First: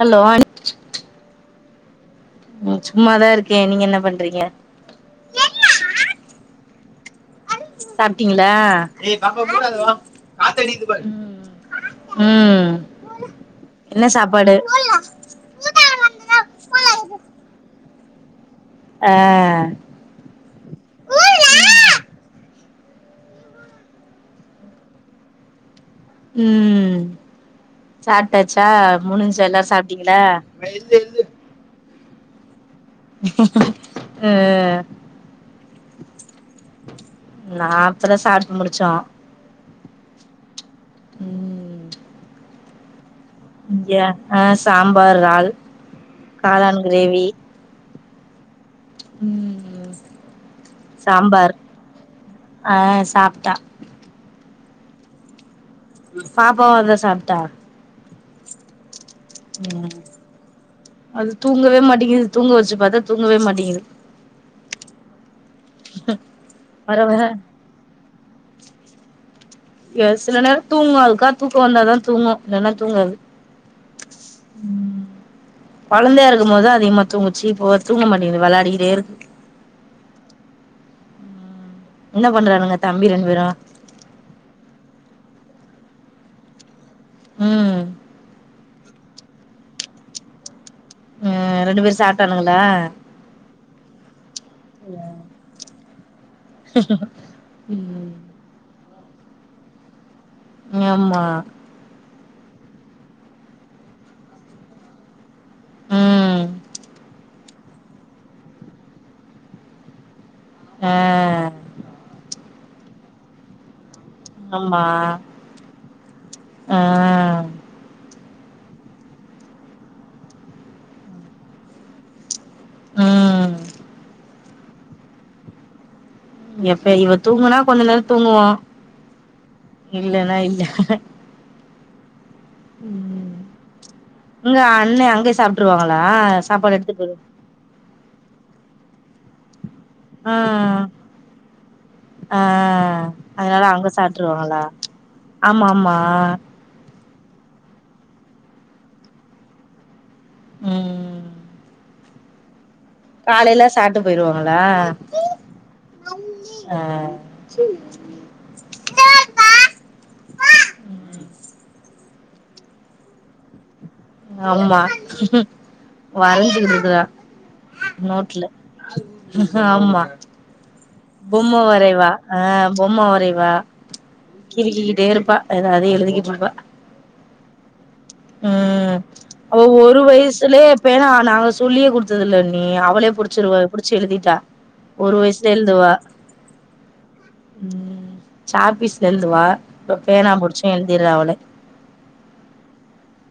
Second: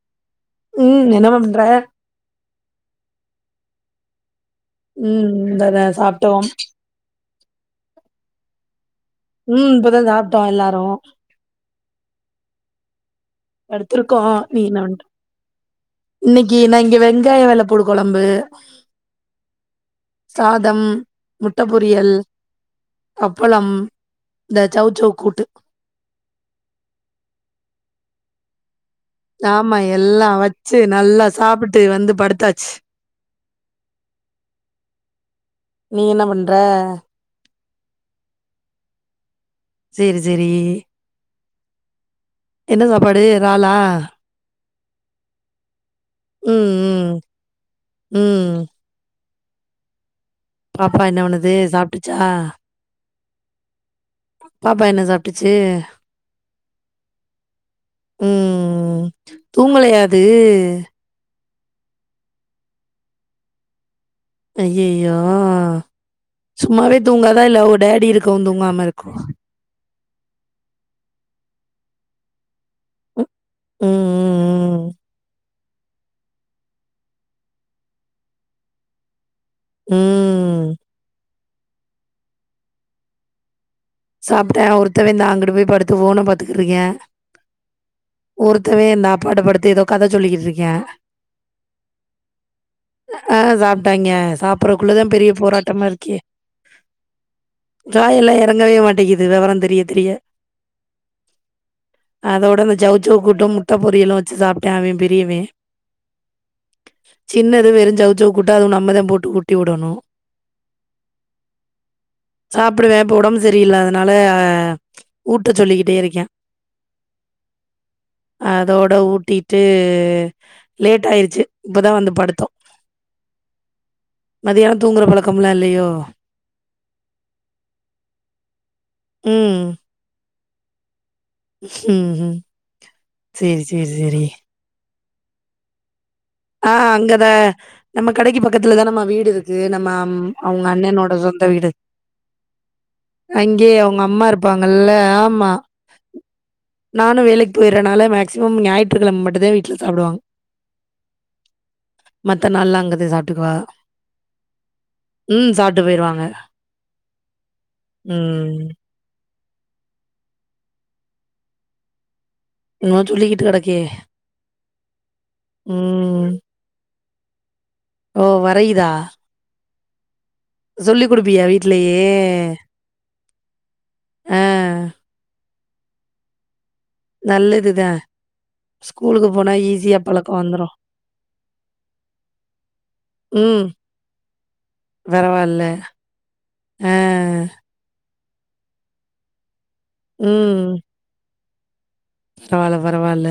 Hello அண் உம் என்ன பண்ற உம் சும்மாதா இருக்கே நீங்க என்ன பண்றீங்க உம் இந்தாதா சாப்ட்டோம் சாப்ட்டீங்ளா ம் இப்பதா சாப்ட்டோ எல்லாரு உம் எடுத்திருக்கோ மீனவன்ட்டு இன்னைக்கு நா இங்க வெங்காய வெள்ளப்பூடு கொழம்பு ஆ சாதம் முட்ட பொரியல் அப்பளம் இந்த சௌச்சௌ கூட்டு உம் சாப்ட்டாச்சா முடிஞ்சா எல்லாரு ஆமா சாப்ட்டீங்களா எல்லா வச்சு நல்லா சாப்ட்டுட் டு வந்து படுத்தாச்சு அஹ் நீ என்ன பண்ற நா இப்பதா சாப்ட்டு முடிச்சோ செரி செரி ம் என்ன சாப் பாடு றாலா இங்க ஆ சாம்பார் றால் காளான் ம் கிரேவி ம் ம் பாப்பா என்ன பண்ணுது சாம்பார் சாப்பட்டுச்சா யா பாப்பா என்ன சாப்ட்டுச்சு பாப்பாவோ அதுதா சாப்ட்டா ம் ம் தூங்கலையா அது அது தூங்கவே மாட்டிங்குது தூங்க வெச்சு பாத்தா தூங்கவே மாட்டிங்குது அய்யய்யோ சும்மாவே வர வர தூங்காதா இல்ல அவங்க டேடி இருக் க்கும் தூங்காம இருக்கும் ஏ சில நேர தூங்கு அதுக்கா தூக்க வந்தாதா தூங்கு இல்லன்னா தூங்காது ம், ம் கொழந்தையா இருக்கும்போது அதிகமா தூங்குச்சு இப்போ தூங்க மாட்டிங்குது வெளையாடிகிட்டே இருக்கு ம் என்ன பண்றானுங்க தம்பி ரெண்ட் பேரும் சாப்ட்டே ஒருத்தவ இந்தா அங்கிட்டு போய் படுத்து ஃபோன பாத்துக்குரிக்கே ம் ஒருத்தவே நா பாட்டு படுத்து ஏதோ கத சொல்லிக்கிட்ருக்கே ம் ரெண்டு பேரு சாப்ட்டானுகளா டாங்கஸ் சாப்பிறக்குள்ளதா பெரிய போராட்டமா இருக்கே ம் காயெல்லா எறங்கவே மாட் டேகிது வெவொரொ தெரிய தெரிய ஆமா அதோட அந்த சௌசௌ கூட்டு முட்ட பொரியலு வச்சு சாப்ட்டா அவெ பெரியவெ ம் சின்ன வெறுஞ் சௌசௌ கூட்டு அது நம்மதா போட்டு ஊட்டி விடணு ஆ சாப்டுவே இப்ப ஒடம்பு சரியில்லாத் னால ஆமா ஊட்டச் சொல்லிக்கிட்டே இருக்கா ஆ அ தோட ஊட்டிட்டு லேட் ஆயிருச்சு இப்பதா வந்து படுத்தோ ம் மதியாணொ தூங்குற பழக்கம்லா இல்லையோ எப்ப இவ தூங்குனா கொஞ்ச நேரொ தூங்குவோ இல்லனா இல் ம் ம் சேரி சேரி சேரி உங்க அண்ணே அங்கே சாப்ட்ருவாங்க ஆ சாப்பாடு எடுத்து போடு அங்கதான் நம்ம கடைக்கு பக்கத்துலதானம்மா வீடு இருக்கு நம்ம அம் ஆ அவ்ங்க அண்ணெனோட சொந்த வீடு ஆ அதனால அங்கே அங்க அவ்ங்க அம்மா சாப்ட்ருவாங்களா இருப்பாங்கல்ல ஆமா நானு வேலைக் போயிர்றனால மேக்சிமம் ஞாயிற்றுக்கிழம மட்டுந்தா வீட்ல சாப்டுவாங் ம் மத்த நாள்லா அங்க காலைல சாப்ட்டு போயிருவாகளா ம் சாப்பிட்டு போயிடுவாங்க ஆ ம் என்னமோ சொல்லிகிட்டு கெடக்கே அம்மா ம் வரைஞ்சுகுட்ருக்குதா ஓ வரையுதா ஆமா சொல்லி கொடுப்பியா பொம்ம வரைவா வீட்லயே ஆ பொம்ம வரைவா ஆ கிறுக்கிகிட்டே இருப்பா எதாது எழுதிகிட்டு இருப்பா நல்ல இதுதா ம் அவ ஒரு பழக்கம் வயசுலயே வந்துரும். பேனா நாங்க சொல்லியே குடுத்ததில்ல அண்ணி அவளே புடிச்சிருவா ம். புடிச்சு எழுதிட்டா ஒரு வயசுலயே பரவால்ல. எழுதுவா ஆ. ம் சாக்பீஸ்ல எழுதுவா இப்ப பேனா புடிச்சி ம். எழுதிர்றா அவளே பரவால்ல பரவால்ல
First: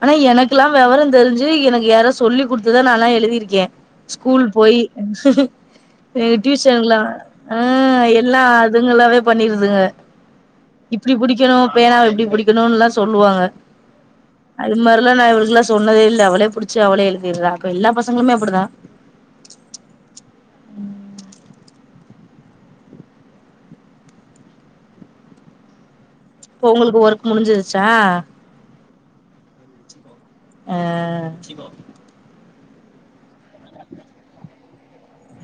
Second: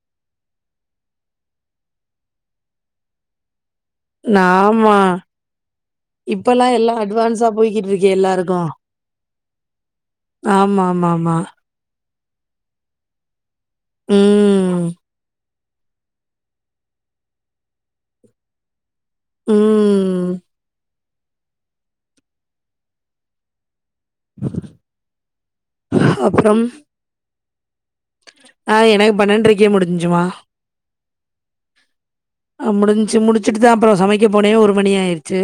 ஆனா எனக்குலா வெவரந் தெரிஞ்சி எனக்கு யாரோ சொல்லி குடுத்துதா நாலா எழுதிருக்கே ஸ்கூல் போய் ஆமா. எங் இப்பலாம் டியூசன்லா எல்லாம் அட்வான்ஸா ஆ போய்க்கிட்டு இருக்கே எல்லா எல்லாருக்கும். அதுங்கலாவே பண்ணிருதுங்க இப்டி ஆமாமாமா. புடிக்கணு பேனாவ இப்டி புடிக்கணுன்லா சொல்லுவாங்க அது ம். மாரிலா நா இவளுக்ளா சொன்னதே இல்ல அவளே புடிச்சி அவளே எழுதிர்றா இப்ப எல்லா பசங்களுமே அப்டிதா ம் அப்புறம்? இப்ப உங்களுக்கு ஒர்க் முடிஞ்சி ச்சா ஆ எனக்கு பன்னன்ட்ரைக்கே முடிஞ்ச்சுமா அ அ முடிஞ்ச்சு முடிச்சுட்டுதா அப்றோ சமைக்க போனே ஒரு மணி ஆயிருச்சு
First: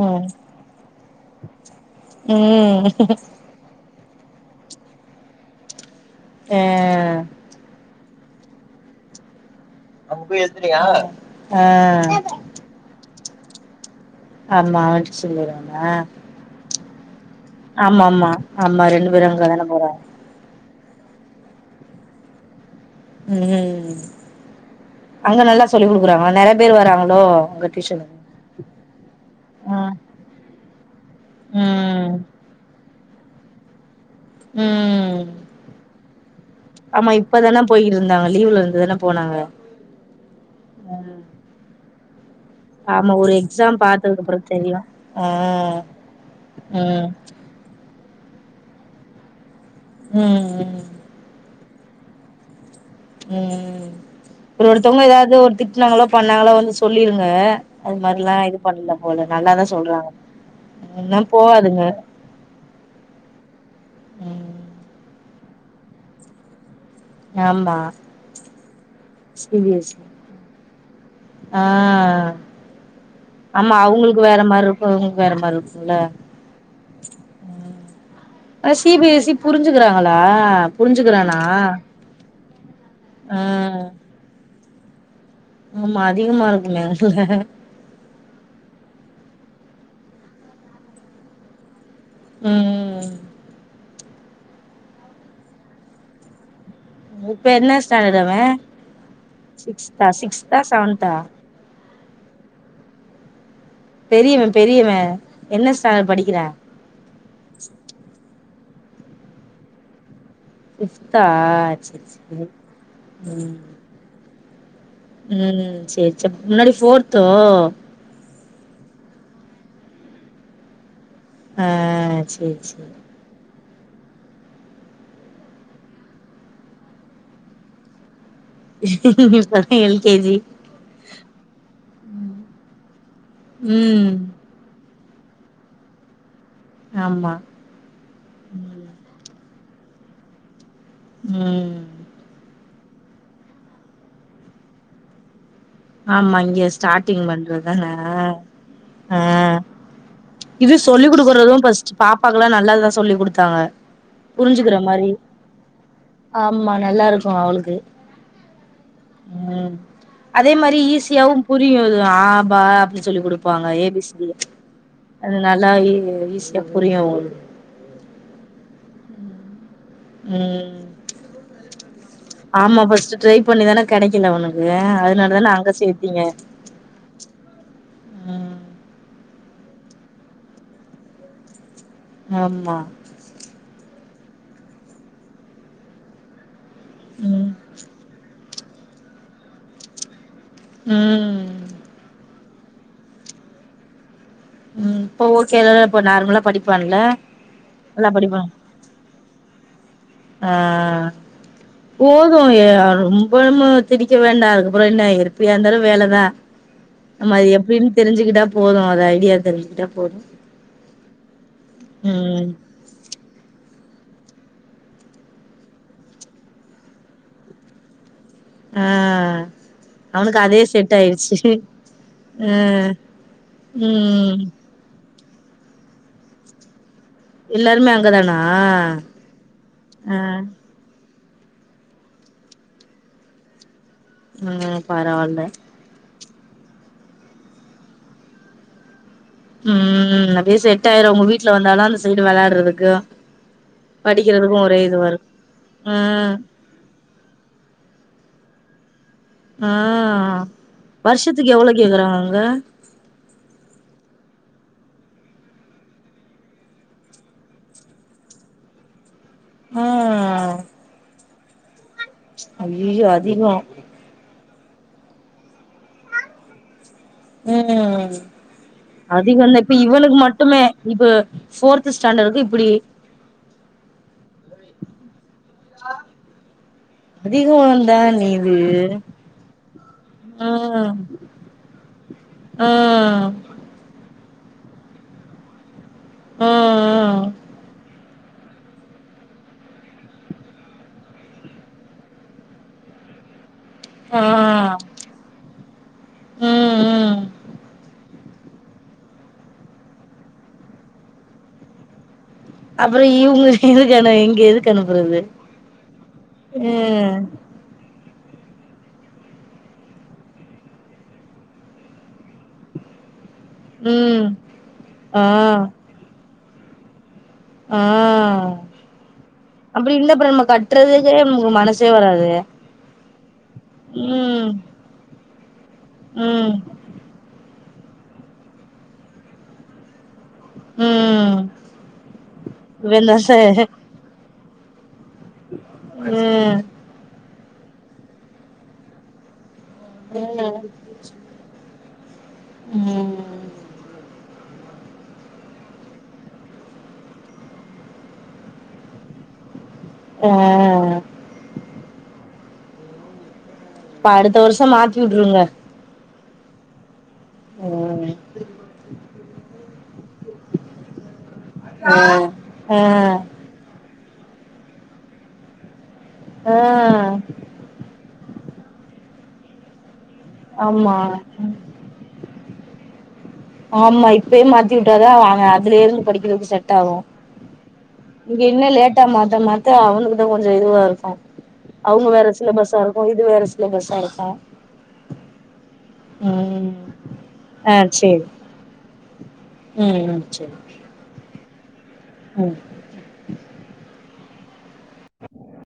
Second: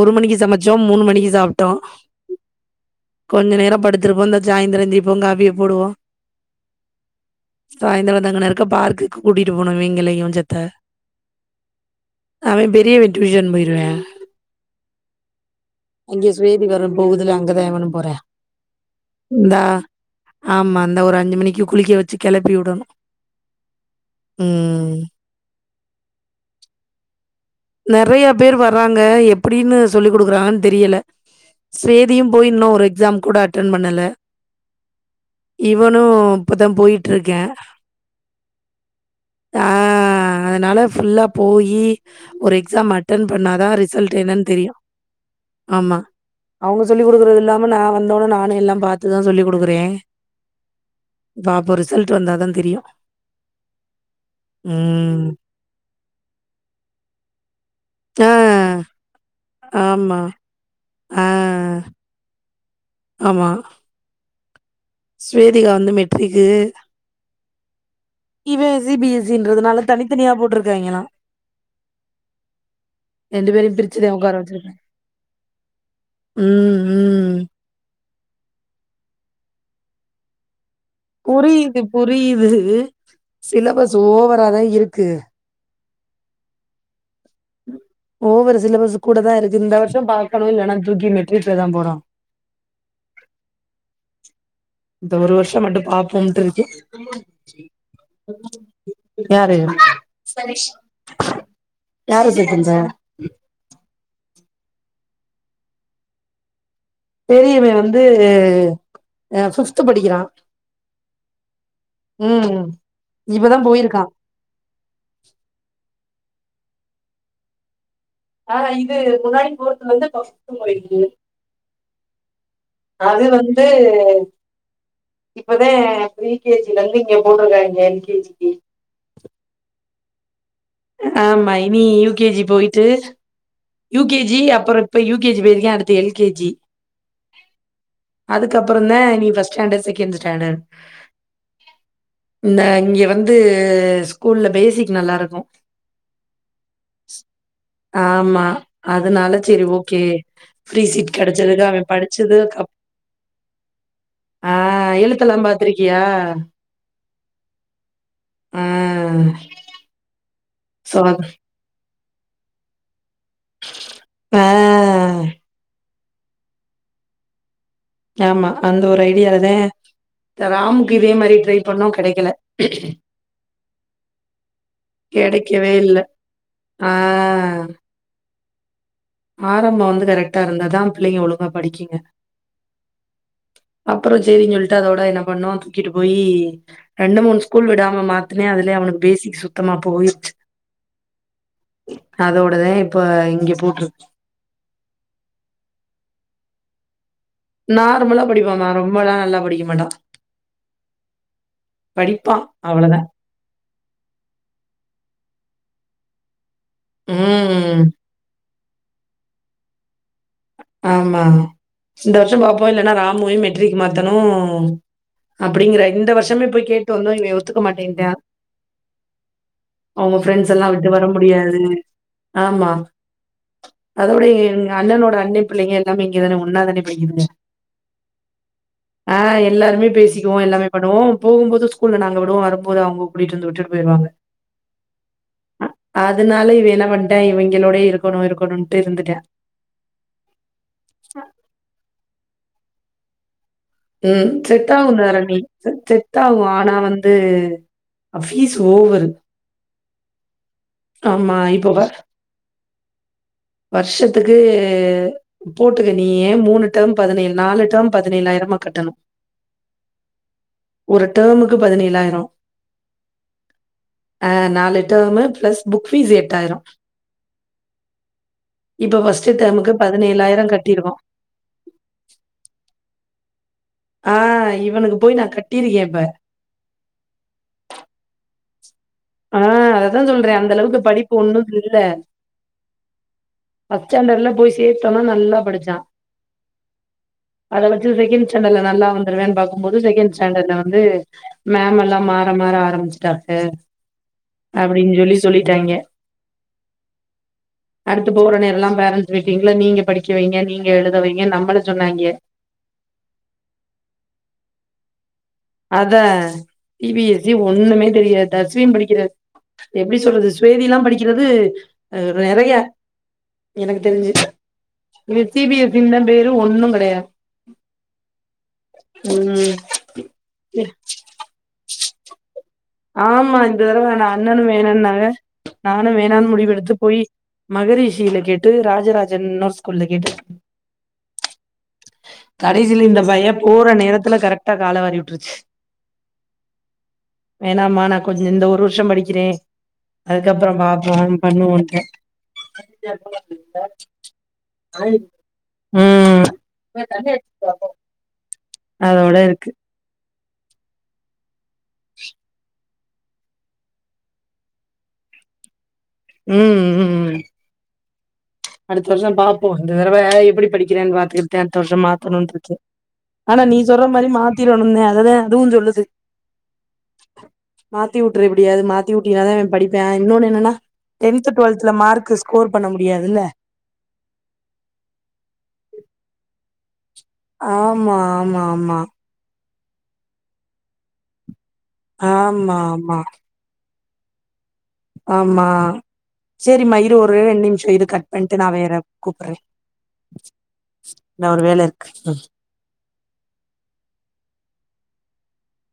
ஒரு மணிக்கு சமைச்சோ மூணு மணி இஸாம் உம் திரும்ப சாந்தரம் எந்திப்போம் காபிய போடுவோ ஆ சாந்தரன் அங்ன இருக்க பார்க்குக்கு கூடிப் அங்க போனவைங்களயு போய் சத்த எழுதுனியா ஆ அவே பெரிய வி டியூஷன் போயிருவ ஆமா அவன்ட சொல்லிரானா அங்கே சுவேதி வர போகுதுல அங்கதா இவனு ஆமா போறா ஆமா ஆமா ரெண்டு பேரு அங்க தான போறாங் இந்த ஒரு அஞ்சு மணிக்கு குளிக்க வச்சி கிளப்பி உடணு உம் அங்க நல்லா சொல்லி் குடுக்குறாங்க நெறைய பேர் வராங்களோ உங்க டியூஷனுக்கு நெறைய பேர் வர்றாங்க எப்டின்னு ஆ சொல்லி குடுக்றாங்கன்னு தெரியல ம் ஸ்ரேதிம் போய்யின்னோ ஒரு எக்ஸாம் கூட அட்டென் பண்ணல ம் இவனு இப்பதா போயிட்டு ஆமா இருக்க இப்பதான போயிட்டு இருந்தாங்க லீவ்ல இருந்துதான போனாங்க ஆ அதனால ஃபுல்லா போயி ஒரு எக்ஸாம் ஆமா அட்டன் ஒரு பண்ணாதா எக்ஸாம் ரிசல்ட் பாத்ததுக்கு அப்புறோ என்னனு தெரியு தெரியும் ஆ ஆமா அவுங்க ம் சொல்லிடுக்கறது இல்லாம ந வந்தோனே நானும் எல்லாம் பாத்துதா சொல்லிக்கு டுக்குறேன் ம் ம் பாப்போ ரிச ரிசல்ட்டு வந்தா தா தெரியும் உம் ஒரு ஒருத்தங்க ம் ஏதாவது ஒரு திட்டனாங்களோ பண்ணாங்களோ வந்து சொ சொல்லிருங்க அது மாரிலா இது ஆ பண்ணல போல நல்லாதா ஆமா சொல்றாங்காங்க ஆ ம் போகாதுங்க ஆமா ம் ஸ்வேதிகா வந்து மெட்ரிக்கு ஆமா இவே சி பி எஸ் சி ன்றதுனால தனித்தனியா போட்டிருக் கங்களாம் ஆஹ் ரெண்டு பேரையு ஆமா பிரிச்சுதா அவங்குளுக்கு உட்கார வேற மார் வச்சிருக்காங்க இருக்கும் இவங்குளுக்கு வேற மாரி இருக்கும்ல ம் ம் ம் சி பி எஸ் சி புரிஞ்சுக்குறாங்களா புரியுது புரியுது ஆ சிலபஸ் ஓவராதா இருக் கு ஆமா அதிகமா இருக்குமே அதுல ஒவர் சிலபஸ் கூட தா இருக்கு இந்த வருஷம் பாக்குணும் இல்லனா தூக்கி மெட்டிரிக்ல தான் போடனும் உம் இந்த ஒரு வருஷம் மட்டும் பாப்போம்ட்டு இருக் இப்ப என்ன ஸ்டாண்டர்ட் அவே யாரு சிக்ஸ்த்தா சிக்ஸ்தா செவென்த்தா யார சேத்திருந்த பெரியவே பெரியவே என்ன ஸ்டாண்டர்ட் படிக்கிறா பெரியவே வந்து ஆ ஃப்பித் படிக்கிறான் ஃப்பித்தா செரி செரி ஹ்ம்ம் இப்பதா போயிருக்கா உம் சேரி சேர் முன்னாடி ஃபோர்த்தோ ஆஹ் இது முன்னாடி ஃபோர்த்துல இருந்து இப்ப ஃப்பித்து போயிருக்குது ஆஹ் சேரி சேரி இது இப்பதா ப்ரீ கே ஜி லெந்து இங்க போட்டு இருக்காங்க எல் கே ஜி க்கு இப்பதா எல் கே ஜி ஆமா இனி யூ கே ஜி போயிட்டு யூ ம் கே ஜி அப்றோ இப்ப யூ கே ஜி போயிருக்கான் அடுத்து எல் கே ஜி ஆமா அதுக்கப்புறோ தா நீ first first standard second standard உம் இந்த இங்க வந்து ஸ்கூல்ல பேசிக் நல்லா இருக்கோ ஆமா இங்க ஸ்டார்டிங் பண்றது தானே ஆமா அதனால சேரி ஓகே இது ஃப்ரீ சொல்லிக் சீட் கொடுக்குறதோ கெடச்சதுக்கு அவ ஃபர்ஸ்ட் பாப்பாக்கு படிச்சது எல்லா கப் நல்லாதா சொல்லி கொடுத்தாங்க ஆ புரிஞ்சுக்கிற மாரி எழுத்தெல்லா பாத்திருக்கியா ஆமா நல்லா இருக்கோ அவளுக்கு ஆ உம் அதே மாரி சோ ஈஸியாவு புரியு ஆ பா சொல்லி கொடுப்பாங்க ஏ பி சி ஆ நல்லாவே ஈசியா புரியோ அவுளுக் ஆமா அந்த ஒரு ஐடியாலதா ம் ராம்க்கு இதே மாரி ட்ரை பண்ணோ கெடைக்கல ஆமா ஃபர்ஸ்ட்டு ட்ரை பண்ணிதான கெடைக்கல உனக்கு அதனால தான அங்க கிடைக்கவே இல்ல சேத்தீங்க ஆஹ் ம் ஆரம்போ வந்து கரெக்டா இருந்தா தா பிள்ளைங்க ஒழுங்கா படிக்குங்க ஆமா அப்புறோ சேரினு சொல்லிட்டு அதோட என்ன பண்ணோ தூக்கிட்டு போயி ரெண்டு மூணு ம் ஸ்கூல் விடாம மாத்துனே அது அவனுக்கு பேசிக்கு சுத்தமா போயிடுச்சு உம் அப்பதா இப்ப இங்க போட்டிருக் உம் இப்ப ஓகே தானே இப்ப நார்மலா படிப்பான்ல நல்லா நார்மலா படிப்பா படிப்பான்மா, ரொம்பலாம் நல்லா படிக்க மாட்டான். ஆஹ் படிப்பான் போதும் அவ்வளதான். ரொம்பமு திணிக்க வேண்டா அதுக்கப்புற என்ன எப்படியா இருந்தாலு வேலதா ஆமா அது ம். எப்படின்னு தெரிஞ்சுக்கிட்டா போதும் அது ஐடியா தெரிஞ்சுகிட்டா போது ஆமா இந்த வருஷ ம் பாப்போ இல்லேன்னா ராமுவயு மெட்ரிக் மா த்தனு அப்படிங்கிற இந்த வருஷமே போய் கேட்டு வந்தோ இவ ஒத்துக்க மாட்டேன்டா ஆ அவங்க அவனுக்கு பிரரெண்ட்ஸ் அதே எல்லா விட்டு செட் வர ஆயிடுச்சு முடியாது ஆ ஆமா அதோட ம் எங்க அண்ணனோட அண்ணே பிள்ளைங்க எல்லாமே இங்கதானே ஒன்னாதானே படிக்குதுங்க எல்லாருமே அங்கதானா ஆஹ் எல்லாருமே ஆ பேசிக்குவோ எல்லாமே பண்ணுவோ போகும்போது ஸ்கூல்ல நாங்க விடுவோ வரும்போது அவங்க கூட்டிட்டு வந்து விட்டுட்டு போயிருவாங்க உம் பரவால்ல அதனால இவ என்ன பண்ட்டே இவிங்களோடயே இருக்கணு இருக்கணும்ட்டு இருந்துட்டே உம் அப்படியே செட்டாயிரு உங்க வீட்ல வந்தாதா அந்த ச வெளாடுறதுக்கு ம் படிக்கிறதுக்கு ஒரே செட்டாகு இதுவா இருக்கு தாரணி ஆ செட்டாகு ஆனா வந்து அஃப் ஃபீஸு ஓவரு ஆ ஆமா. வருஷத்துக்கு எவ்வளோ கேக்குறாங்க அங்க வர்ஷத்துக்கு போட்டுக்க நீயே மூணு டெர்ம் பதனேழு நாலு டெர்ம் பதனேழாயிரமா கட்டணு ஆ ஒரு டெர்முக் கு பதினேழ் ஐயயோ அதிகோ நாலு டேர்மு ப்ளஸ் புக் ஃபீஸ் எட்டாயிரோ ம் ம் ஃபர்ஸ்ட்டு அதிகந்த டெர்முக்கு இப்ப இவனுக் மட்டுமே கட்டியிருக்கோம். இப்ப ஃபோர்து ஸ்டாண்டடுக்கு இப்புடி ஆ இவனுக்கு போய் நா கட் அ திது வோந்தாநீ த ஆ அததாஞ் சொல்ற அந்தளவுக்கு படிப்பு ஒன்னு கில்ல ம் ம் ஃபஸ்டாண்டர்ல போய் சேத்தோனா நல்லா படிச்சா அத வச்சு செகேன் ஸடாண்டல்ல நல்லா வந்துருவேன் பாக்கும்போது செகேண் ஸ்டாண்டர்ல வந்து மேம் எல்லா மாற மாற ஆரம்பிச்ட்டாங்க ஆ அப்டின்ஞ் சொல்லி சொல்லிட்டாங்க ம் ம் அடு ட்டு போகுற நேரல்லா பேரண்ட்ஸ் மீட்டிங்ல நீங்க படிக்க வைங்க நீங்க எழுதவைங்கன்னு நம்மள சொன்னாய்ங்க அப்பற இவுங்க எதுக்கு இங்க எதுக்கு அனுப்புறது அதா சி பி ம் எஸ் சி ஒண்ணுமே தெரியாத் டஸ்வின் படிக்கிற எப்டி சொல்றது ஸ்வேதிலா படிக்கிறது அ நறைய எனக்கு தெரிஞ்சு ம் இவ ஆ சி பி எஸ் சி ன்தா பேரு ஒண்ணுங் கடையா ஆ ம் அப்டி இல்ல ப்ரண் ம்ம கட்டுறதுக்கே நம்க்க மனஸ் சே வராது ஆமா இந்த தடவ ந அண்ணனு ம் வேணான்னாங்க நானு வேணான் ம் முடிவெடுத்து போயி மகரிஷில கேட்டு ராஜராஜன்னோ ஸ்கூல்ல கேட்டுக் ம் கடைசில இந்த இவன்தா பையன் சார் போற நேரத்துல கரக் டா கால வாரி விட்டுருச்சு ம் வேணமா நா கொஞ்ச இந்த ஒரு வருஷோ படிக்கிறே அதுக்கப்றோ பாப்போ பண்ணுவோண்ட்டு [inaudible] ம் ம் [unintelligible] ம் அதோட இருக்கு ஆ இப்ப அடுத்த வருஷோ மாத்தியுட்ருங்க ம் ம் ம் ம் அடுத்த வருஷோ பாப்போ இந்த தடவ எப்டி படிக்கிறன்னு பாத்துகிட்டுதா அடுத்த வருஷோ ம் ஆ மாத்தணுன்னுட்டுருக்க ஆனா நீ சொல்ற மாரி மாத்திடணும்னுதா அததா அதுவு சொல்லுது ஆ மாத்தியுட்டுரு எப்டியாது மாத்தியுட் ட்டினாதா இவ படிப்பா இன்னொனு என்னன்னா ஆமா டென்த் டுவெல்த்ல மார்க் ஸ்கோர் பண்ண முடியாதுல்ல ஆமா இப்பயே டாவு ஆமா இங்க ஆமா இன்னு ஆமா லேட்டா மாத்த மா த்த அவனுக்குதா கொஞ்சோ இதுவா இருக்கு அவங்க வேற ஆமா சிலபஸ்சா ஆமா இருக்கு இது வேற சி சிலாபஸ்ஸா இருக்கு ஆமா சேரி ம் மா இரு ஒரு ரெண்டு நிமிஷோ ஆ இரு கட் சேரி பண்ட்டு நா வேற கூப்பர்றே நா ஒரு வேல இருக்கு ம் உம்